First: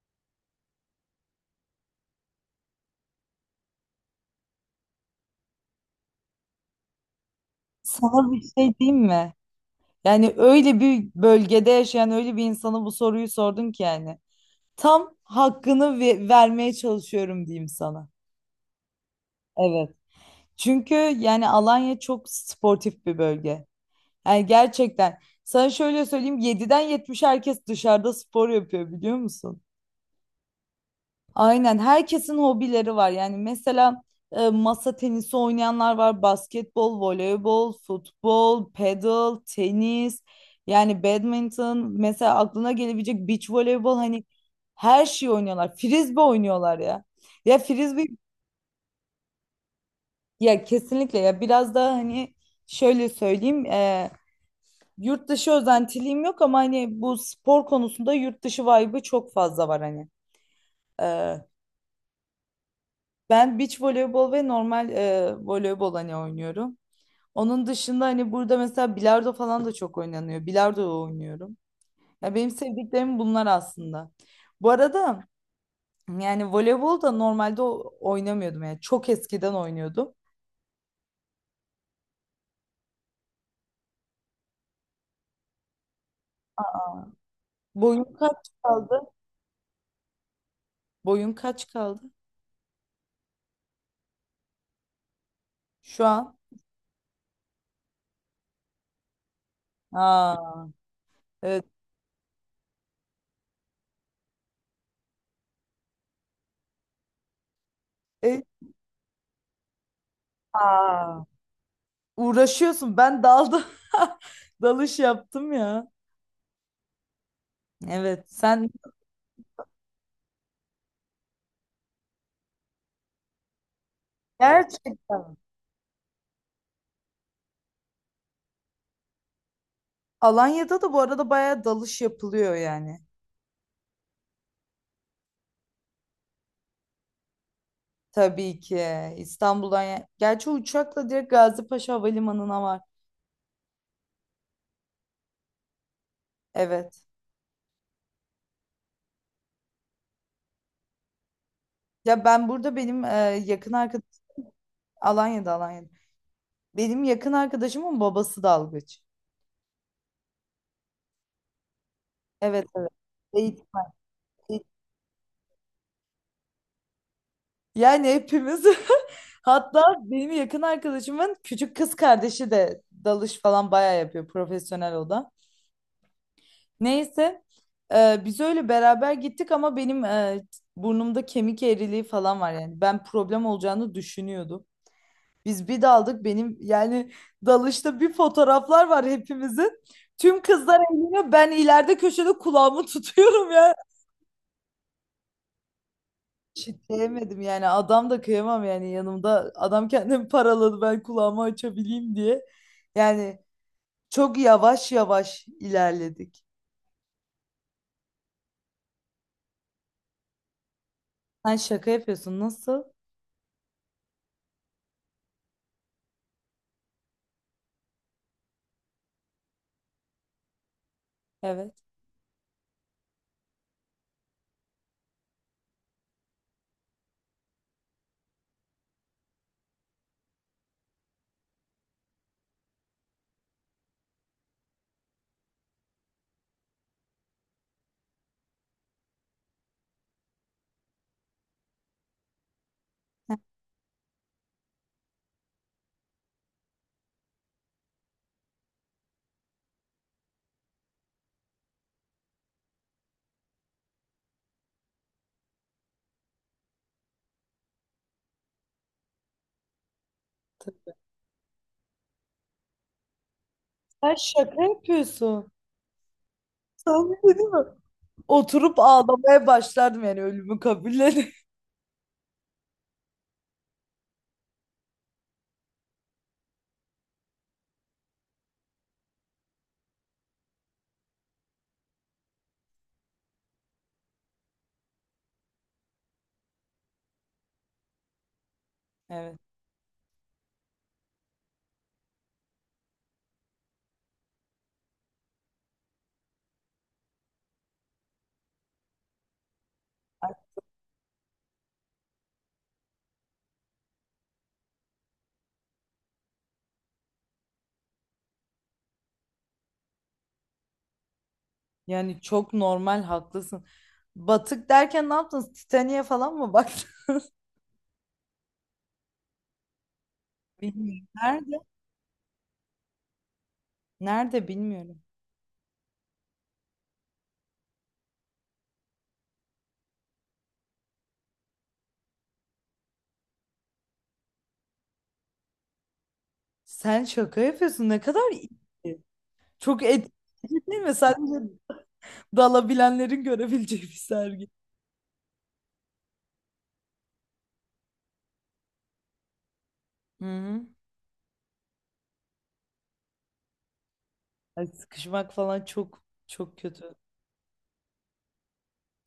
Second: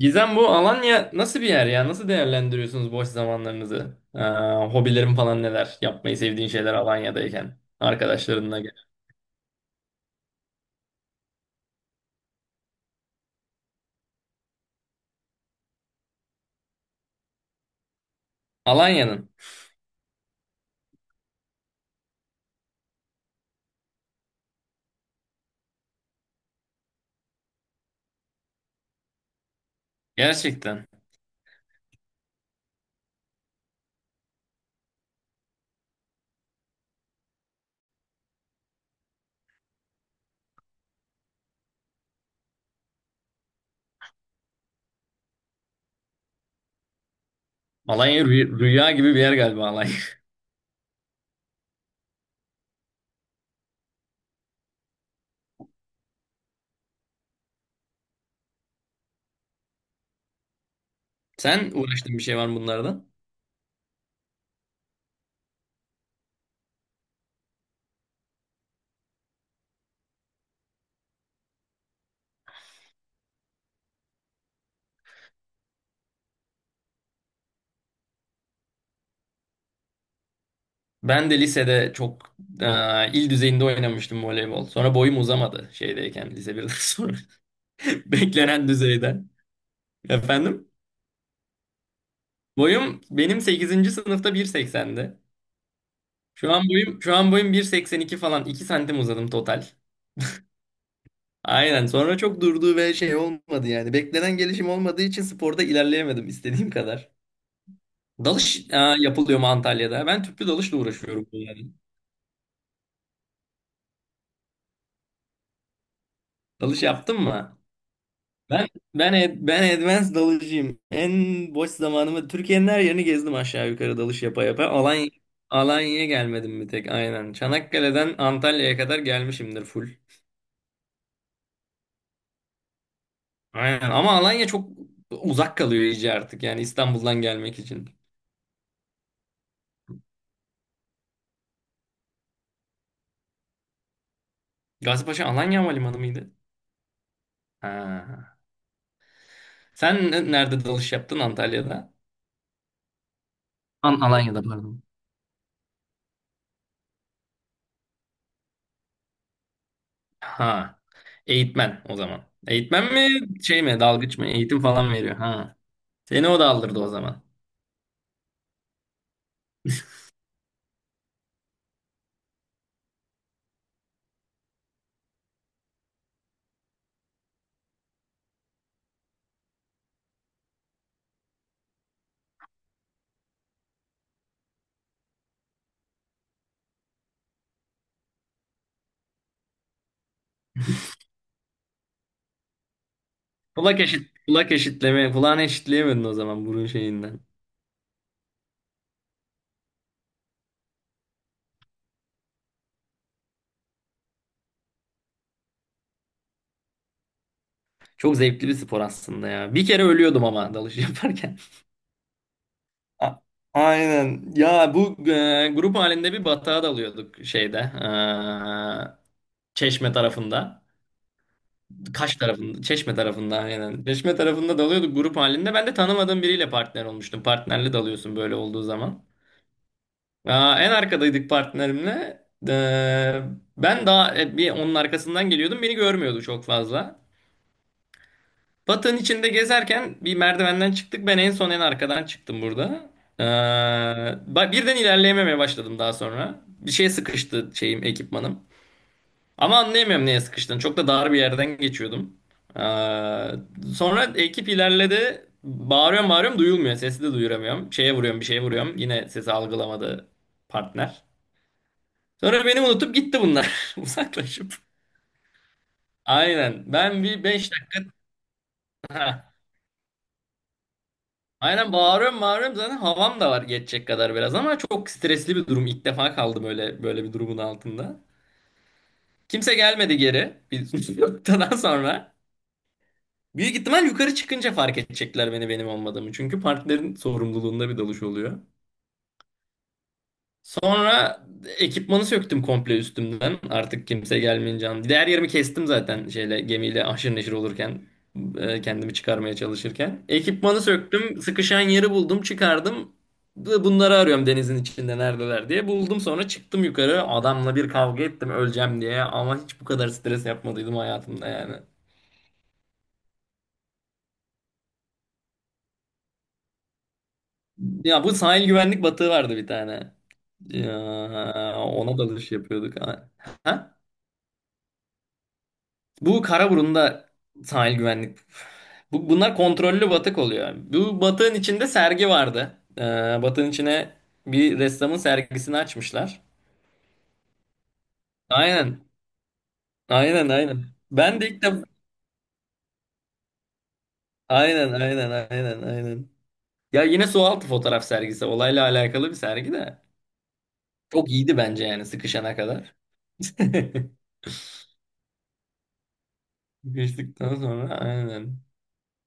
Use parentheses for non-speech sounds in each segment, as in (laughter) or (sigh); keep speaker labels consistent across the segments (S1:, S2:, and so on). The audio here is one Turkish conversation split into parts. S1: Gizem, bu Alanya nasıl bir yer ya? Nasıl değerlendiriyorsunuz boş zamanlarınızı? Hobilerin falan neler? Yapmayı sevdiğin şeyler Alanya'dayken.
S2: Sana bir
S1: Arkadaşlarınla gel.
S2: şey diyeyim mi? Yani öyle bir bölgede yaşayan öyle bir insana bu soruyu sordun ki yani. Tam hakkını vermeye çalışıyorum diyeyim sana.
S1: Alanya'nın.
S2: Evet. Çünkü yani Alanya çok sportif bir bölge. Yani gerçekten sana şöyle söyleyeyim, 7'den 70 herkes dışarıda spor yapıyor biliyor musun?
S1: Gerçekten.
S2: Aynen, herkesin hobileri var. Yani mesela masa tenisi oynayanlar var, basketbol, voleybol, futbol, paddle, tenis, yani badminton, mesela aklına gelebilecek beach voleybol, hani her şeyi oynuyorlar. Frisbee oynuyorlar ya. Ya frisbee
S1: Alanya rüya gibi bir yer galiba Alanya.
S2: ya, kesinlikle ya. Biraz daha hani şöyle söyleyeyim, yurt dışı özentiliğim yok ama hani bu spor konusunda yurt dışı vibe'ı çok fazla var hani. E,
S1: (laughs) Sen uğraştığın bir şey var mı bunlardan?
S2: Ben beach voleybol ve normal voleybol hani oynuyorum. Onun dışında hani burada mesela bilardo falan da çok oynanıyor. Bilardo oynuyorum. Ya benim sevdiklerim bunlar aslında. Bu arada, yani voleybol da normalde oynamıyordum, yani çok eskiden oynuyordum.
S1: Ben de lisede çok il düzeyinde oynamıştım voleybol. Sonra boyum uzamadı şeydeyken lise 1'den sonra. (laughs)
S2: Boyun kaç
S1: Beklenen
S2: kaldı?
S1: düzeyden. Efendim?
S2: Boyun kaç kaldı?
S1: Boyum benim sekizinci sınıfta bir seksendi.
S2: Şu an.
S1: Şu an boyum 1.82 falan, 2 santim uzadım total.
S2: Aa, evet.
S1: Aynen. Sonra çok durduğu ve şey olmadı yani. Beklenen gelişim olmadığı için sporda ilerleyemedim istediğim kadar.
S2: E,
S1: Dalış, aa, yapılıyor mu Antalya'da? Ben tüplü dalışla
S2: aa,
S1: uğraşıyorum yani.
S2: uğraşıyorsun. Ben daldım. (laughs) Dalış yaptım ya.
S1: Dalış yaptın mı?
S2: Evet.
S1: Ben
S2: Sen
S1: ben advanced dalıcıyım. En boş zamanımı Türkiye'nin her yerini gezdim aşağı yukarı dalış yapa yapa.
S2: gerçekten.
S1: Alanya'ya gelmedim bir tek, aynen. Çanakkale'den Antalya'ya kadar gelmişimdir full.
S2: Alanya'da da bu arada bayağı dalış yapılıyor yani.
S1: Aynen ama Alanya çok uzak kalıyor iyice artık yani İstanbul'dan gelmek için.
S2: Tabii ki İstanbul'dan. Gerçi uçakla direkt Gazipaşa Havalimanı'na var.
S1: Gazipaşa Alanya Havalimanı mıydı?
S2: Evet.
S1: Ha. Sen nerede dalış yaptın Antalya'da?
S2: Ya ben burada, benim yakın
S1: An
S2: arkadaşım.
S1: Alanya'da pardon.
S2: Alanya'da, Alanya'da. Benim yakın arkadaşımın babası dalgıç.
S1: Ha. Eğitmen o zaman.
S2: Evet, evet.
S1: Eğitmen mi
S2: Eğit-
S1: şey mi dalgıç mı, eğitim
S2: eğit-
S1: falan veriyor ha. Seni o da aldırdı o zaman.
S2: Yani hepimiz (laughs) hatta benim yakın arkadaşımın küçük kız kardeşi de dalış falan bayağı yapıyor, profesyonel o da. Neyse, biz öyle beraber gittik ama benim burnumda kemik eğriliği falan var, yani ben problem olacağını düşünüyordum. Biz bir daldık, benim yani dalışta bir fotoğraflar var hepimizin. Tüm kızlar eğleniyor, ben ileride köşede kulağımı (laughs) tutuyorum ya.
S1: Kulak eşit, kulak eşitleme, kulağını eşitleyemedin o zaman burun şeyinden.
S2: Şitleyemedim yani, adam da kıyamam yani, yanımda adam kendini paraladı ben kulağımı açabileyim diye. Yani çok yavaş yavaş ilerledik.
S1: Çok zevkli bir spor aslında ya. Bir kere ölüyordum ama dalış (laughs) yaparken.
S2: Sen şaka yapıyorsun, nasıl?
S1: A- Aynen. Ya bu grup halinde bir batağa dalıyorduk şeyde. Çeşme tarafında.
S2: Evet.
S1: Kaş tarafında. Çeşme tarafında aynen. Çeşme tarafında dalıyorduk grup halinde. Ben de tanımadığım biriyle partner olmuştum. Partnerle dalıyorsun böyle olduğu zaman. Aa, en arkadaydık partnerimle. E, Ben daha bir onun arkasından geliyordum. Beni görmüyordu çok fazla. Batı'nın içinde gezerken bir merdivenden çıktık. Ben en son en arkadan çıktım burada. Ee, birden ilerleyememeye başladım daha sonra. Bir şeye sıkıştı şeyim, ekipmanım. Ama anlayamıyorum neye sıkıştığını. Çok da dar bir yerden geçiyordum. Sonra ekip ilerledi. Bağırıyorum bağırıyorum, duyulmuyor. Sesi de duyuramıyorum. Şeye vuruyorum, bir şeye vuruyorum. Yine sesi algılamadı partner. Sonra beni unutup gitti bunlar. (laughs)
S2: Sen
S1: Uzaklaşıp.
S2: şaka yapıyorsun.
S1: Aynen. Ben
S2: Sen bir
S1: bir
S2: şey değil
S1: 5
S2: mi?
S1: dakika...
S2: Oturup
S1: (laughs)
S2: ağlamaya başlardım yani, ölümü kabullenip.
S1: Aynen, bağırıyorum bağırıyorum, zaten havam da var geçecek kadar biraz, ama çok stresli bir durum. İlk defa kaldım öyle böyle bir durumun altında. Kimse gelmedi geri bir (laughs) noktadan sonra. Büyük ihtimal yukarı çıkınca fark edecekler beni, benim olmadığımı. Çünkü partilerin sorumluluğunda bir dalış oluyor.
S2: (laughs) Evet.
S1: Sonra ekipmanı söktüm komple üstümden. Artık kimse gelmeyince. Diğer yerimi kestim zaten şeyle, gemiyle aşırı neşir olurken kendimi çıkarmaya çalışırken. Ekipmanı söktüm, sıkışan yeri buldum, çıkardım. Bunları arıyorum denizin içinde neredeler diye. Buldum, sonra çıktım yukarı. Adamla bir kavga ettim öleceğim diye, ama hiç bu kadar stres yapmadıydım hayatımda yani.
S2: Yani çok normal, haklısın. Batık derken ne yaptınız? Titanic'e falan mı baktın?
S1: Ya bu sahil güvenlik batığı vardı bir tane.
S2: (laughs)
S1: Ya,
S2: Bilmiyorum. Nerede?
S1: ona dalış yapıyorduk. Ha? Ha?
S2: Nerede, bilmiyorum.
S1: Bu Karaburun'da, sahil güvenlik. Bunlar kontrollü batık oluyor. Bu batığın içinde sergi vardı. Batığın içine bir ressamın sergisini açmışlar.
S2: Sen şaka yapıyorsun. Ne kadar iyi.
S1: Aynen.
S2: Çok
S1: Aynen
S2: etkileyici
S1: aynen.
S2: (laughs) değil mi?
S1: Ben de
S2: Sadece
S1: ilk defa...
S2: dalabilenlerin görebileceği bir sergi.
S1: Aynen aynen aynen aynen. Ya yine sualtı fotoğraf sergisi. Olayla alakalı bir sergi de.
S2: Hı hı.
S1: Çok iyiydi bence yani sıkışana kadar. (laughs)
S2: Ay, sıkışmak falan çok çok kötü.
S1: Sıkıştıktan sonra aynen.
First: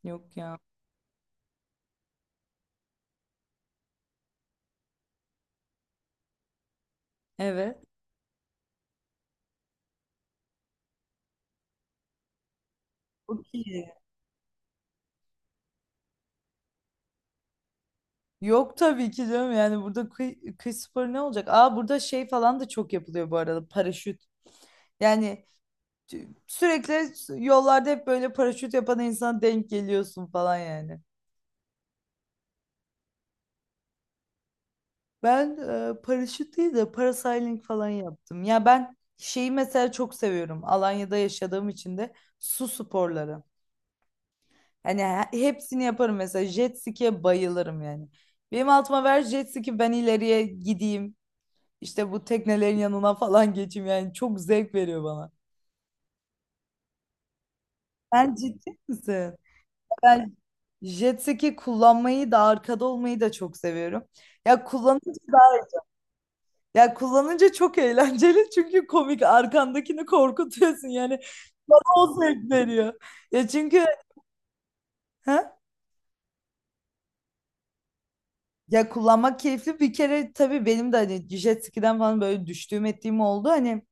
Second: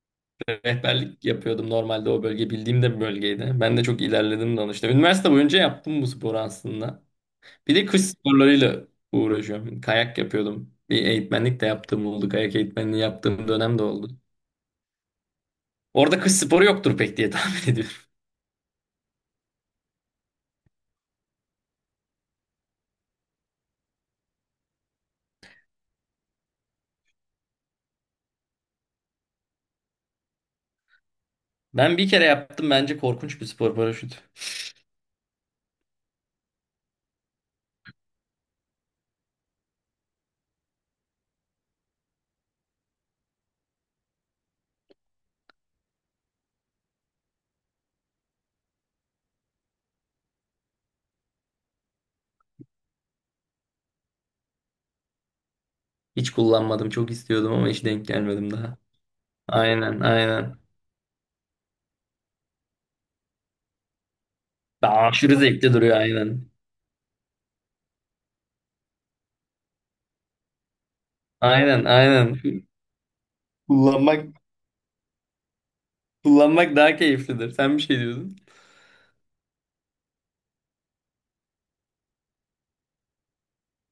S2: Yok ya.
S1: Rehberlik yapıyordum normalde, o bölge bildiğim de bir bölgeydi. Ben de çok ilerledim danışta. Üniversite boyunca yaptım bu sporu aslında. Bir
S2: Evet.
S1: de kış sporlarıyla uğraşıyorum. Kayak yapıyordum. Bir eğitmenlik de yaptığım oldu. Kayak eğitmenliği
S2: Çok
S1: yaptığım dönem de
S2: iyi.
S1: oldu. Orada kış sporu yoktur pek diye (laughs) tahmin ediyorum.
S2: Yok tabii ki canım, yani burada kıy sporu ne olacak? Aa, burada şey falan da çok yapılıyor bu arada, paraşüt. Yani sürekli yollarda hep böyle paraşüt yapan insana denk geliyorsun falan yani.
S1: Ben bir kere yaptım, bence korkunç bir spor paraşüt.
S2: Ben paraşüt değil de parasailing falan yaptım. Ya ben şeyi mesela çok seviyorum. Alanya'da yaşadığım için de, su sporları. Hani hepsini yaparım, mesela jet ski'ye bayılırım yani. Benim altıma ver jet ski, ben ileriye gideyim. İşte bu teknelerin yanına falan geçeyim, yani çok zevk veriyor bana.
S1: Hiç kullanmadım, çok istiyordum ama hiç denk
S2: Sen
S1: gelmedim
S2: ciddi
S1: daha.
S2: misin?
S1: Aynen
S2: Ben
S1: aynen.
S2: jet ski kullanmayı da arkada olmayı da çok seviyorum. Ya
S1: Daha
S2: kullanınca
S1: aşırı
S2: da,
S1: zevkli duruyor aynen.
S2: ya kullanınca çok eğlenceli (laughs) çünkü komik, arkandakini korkutuyorsun yani,
S1: Aynen
S2: bana o
S1: aynen.
S2: zevk veriyor. Ya çünkü,
S1: Kullanmak
S2: ha?
S1: kullanmak daha keyiflidir. Sen bir şey diyordun.
S2: Ya kullanmak keyifli bir kere tabii, benim de hani jet ski'den falan böyle düştüğüm ettiğim oldu hani.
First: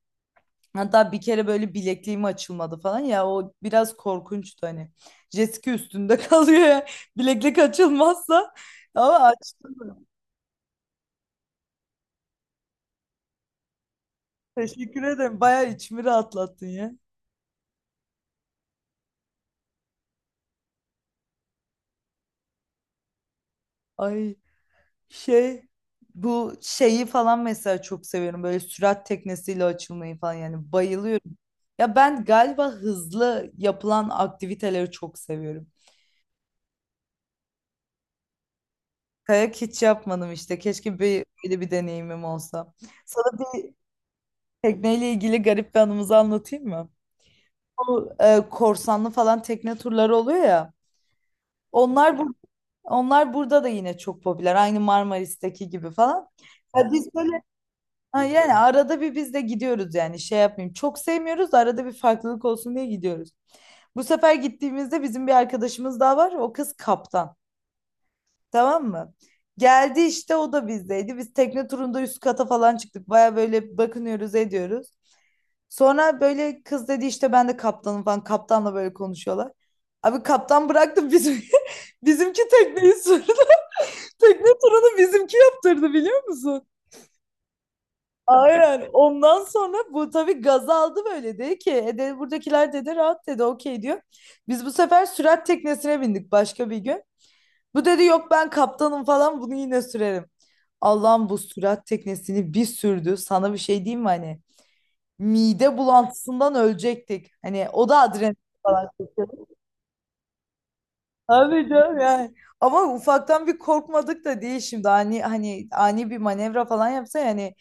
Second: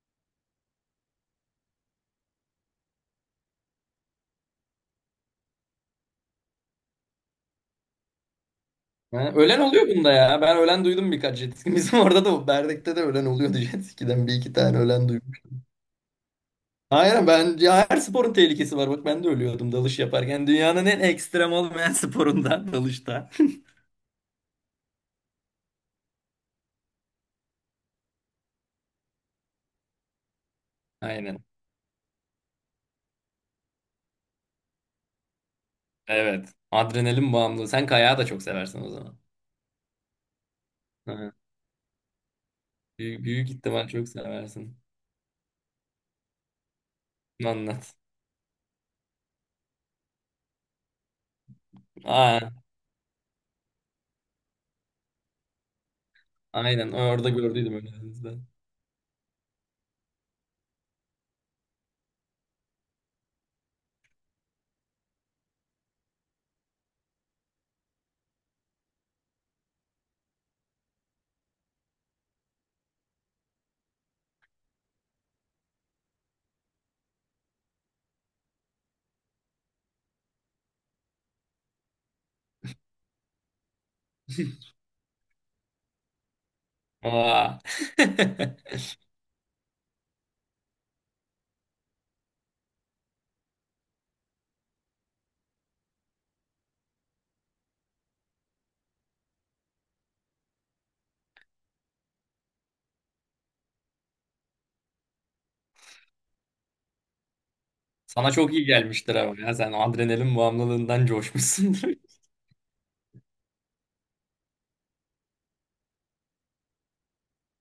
S2: Hatta bir kere böyle bilekliğim açılmadı falan ya, o biraz korkunçtu hani. Jessica üstünde (laughs) kalıyor ya. Bileklik açılmazsa, ama
S1: Yani ölen oluyor
S2: açtım.
S1: bunda ya. Ben ölen duydum birkaç jet ski. (laughs) Bizim orada da, Berdek'te de ölen oluyordu jet ski'den. Bir iki tane
S2: Teşekkür
S1: ölen
S2: ederim,
S1: duymuş.
S2: bayağı içimi rahatlattın ya.
S1: Aynen, ben ya, her sporun tehlikesi var. Bak, ben de ölüyordum dalış yaparken. Dünyanın en ekstrem olmayan sporunda (laughs) dalışta.
S2: Ay, şey, bu şeyi falan mesela çok seviyorum. Böyle sürat teknesiyle açılmayı falan yani,
S1: (laughs)
S2: bayılıyorum.
S1: Aynen.
S2: Ya ben galiba hızlı yapılan aktiviteleri çok seviyorum.
S1: Evet. Adrenalin bağımlılığı. Sen kayağı da çok seversin o zaman.
S2: Kayak hiç yapmadım işte. Keşke
S1: Hı.
S2: böyle bir deneyimim olsa.
S1: Büyük,
S2: Sana
S1: büyük
S2: bir
S1: ihtimal çok seversin.
S2: Tekneyle ilgili garip bir anımızı anlatayım mı?
S1: Anlat.
S2: Bu korsanlı falan tekne turları oluyor ya. Onlar bu,
S1: Aa,
S2: onlar burada da yine çok popüler. Aynı Marmaris'teki gibi falan. Ya
S1: aynen.
S2: biz
S1: Orada
S2: böyle,
S1: gördüydüm
S2: ha
S1: önünüzden.
S2: yani arada bir biz de gidiyoruz yani, şey yapmayayım. Çok sevmiyoruz, arada bir farklılık olsun diye gidiyoruz. Bu sefer gittiğimizde bizim bir arkadaşımız daha var. O kız kaptan. Tamam mı? Geldi işte, o da bizdeydi. Biz tekne turunda üst kata falan çıktık. Baya böyle bakınıyoruz, ediyoruz. Sonra böyle kız dedi işte ben de kaptanım falan. Kaptanla böyle konuşuyorlar. Abi, kaptan bıraktı, bizim (laughs) bizimki tekneyi sürdü. (laughs) Tekne
S1: (laughs)
S2: turunu bizimki yaptırdı, biliyor musun?
S1: Aa. (laughs)
S2: Aynen. Ondan sonra bu tabii gaza aldı, böyle dedi ki dedi, buradakiler dedi rahat dedi, okey diyor. Biz bu sefer sürat teknesine bindik başka bir gün. Bu dedi yok ben kaptanım falan, bunu yine sürerim. Allah'ım, bu sürat teknesini bir sürdü. Sana bir şey diyeyim mi hani? Mide bulantısından ölecektik. Hani o da
S1: Sana
S2: adrenalin
S1: çok iyi
S2: falan
S1: gelmiştir
S2: çekiyor.
S1: ama ya. Sen adrenalin bağımlılığından
S2: Tabii
S1: coşmuşsundur.
S2: canım yani. Ama ufaktan bir korkmadık da değil şimdi. Hani ani bir manevra falan yapsa yani,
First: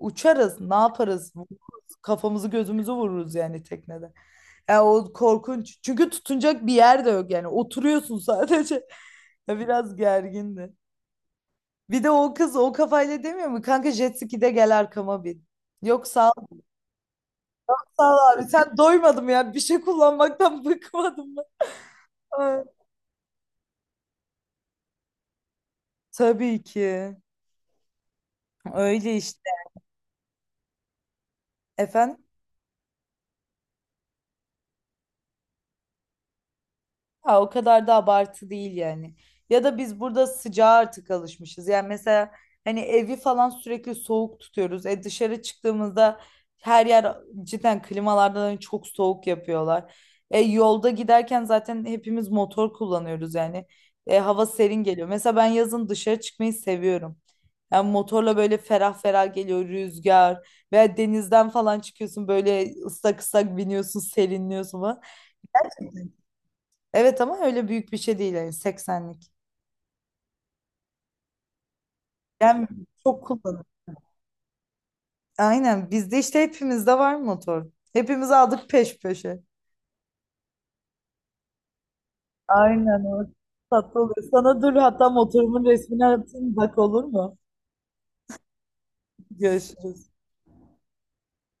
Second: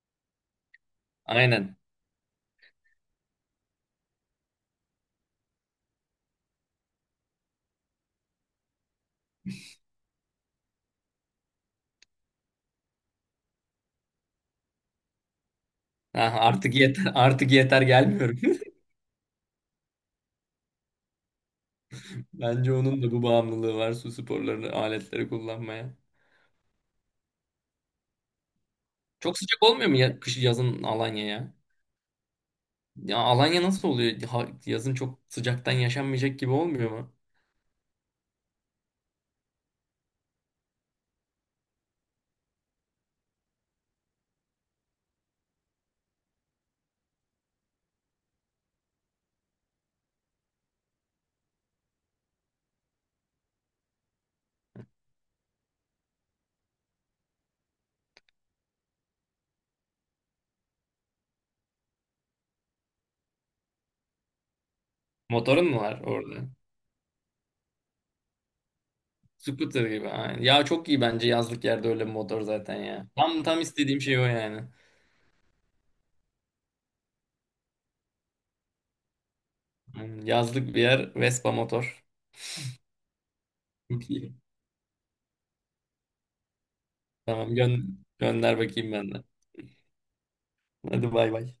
S2: uçarız, ne yaparız?
S1: Aynen.
S2: Vururuz, kafamızı gözümüzü vururuz yani, teknede. Ya o korkunç. Çünkü tutunacak bir yer de yok yani. Oturuyorsun sadece. (laughs) Ya, biraz gergindi. Bir de o kız o kafayla demiyor mu? Kanka jet ski'de gel arkama bin. Yok sağ
S1: Ha,
S2: ol,
S1: artık yeter, (laughs) artık yeter,
S2: sağ ol
S1: gelmiyorum.
S2: abi.
S1: (laughs)
S2: Sen doymadım ya. Bir şey kullanmaktan (laughs) bıkmadım. Ay,
S1: Bence onun da bu bağımlılığı var, su sporlarını, aletleri kullanmaya.
S2: tabii ki. Öyle
S1: Çok
S2: işte.
S1: sıcak olmuyor mu ya kış yazın Alanya ya?
S2: Efendim?
S1: Ya Alanya nasıl oluyor? Yazın çok sıcaktan yaşanmayacak gibi olmuyor mu?
S2: Ha, o kadar da abartı değil yani. Ya da biz burada sıcağa artık alışmışız. Yani mesela hani evi falan sürekli soğuk tutuyoruz. Dışarı çıktığımızda her yer cidden klimalardan hani çok soğuk yapıyorlar. Yolda giderken zaten hepimiz motor kullanıyoruz yani. Hava serin geliyor. Mesela ben yazın dışarı çıkmayı seviyorum. Yani motorla böyle ferah ferah geliyor rüzgar, veya denizden falan çıkıyorsun böyle ıslak ıslak biniyorsun, serinliyorsun falan.
S1: Motorun mu var orada?
S2: Evet ama öyle büyük bir şey değil yani, 80'lik.
S1: Scooter gibi aynen. Ya çok iyi bence yazlık yerde öyle bir motor
S2: Yani
S1: zaten ya.
S2: çok
S1: Tam
S2: kullanılır.
S1: istediğim şey o yani.
S2: Aynen, bizde işte hepimizde var motor. Hepimiz aldık peş peşe.
S1: Aynen. Yazlık bir yer Vespa motor.
S2: Aynen o.
S1: (laughs)
S2: Tatlı
S1: Çok
S2: oluyor.
S1: iyi.
S2: Sana dur hatta motorumun resmini atayım, bak olur mu?
S1: Tamam gönder bakayım ben de.
S2: Görüşürüz.
S1: Hadi bay bay.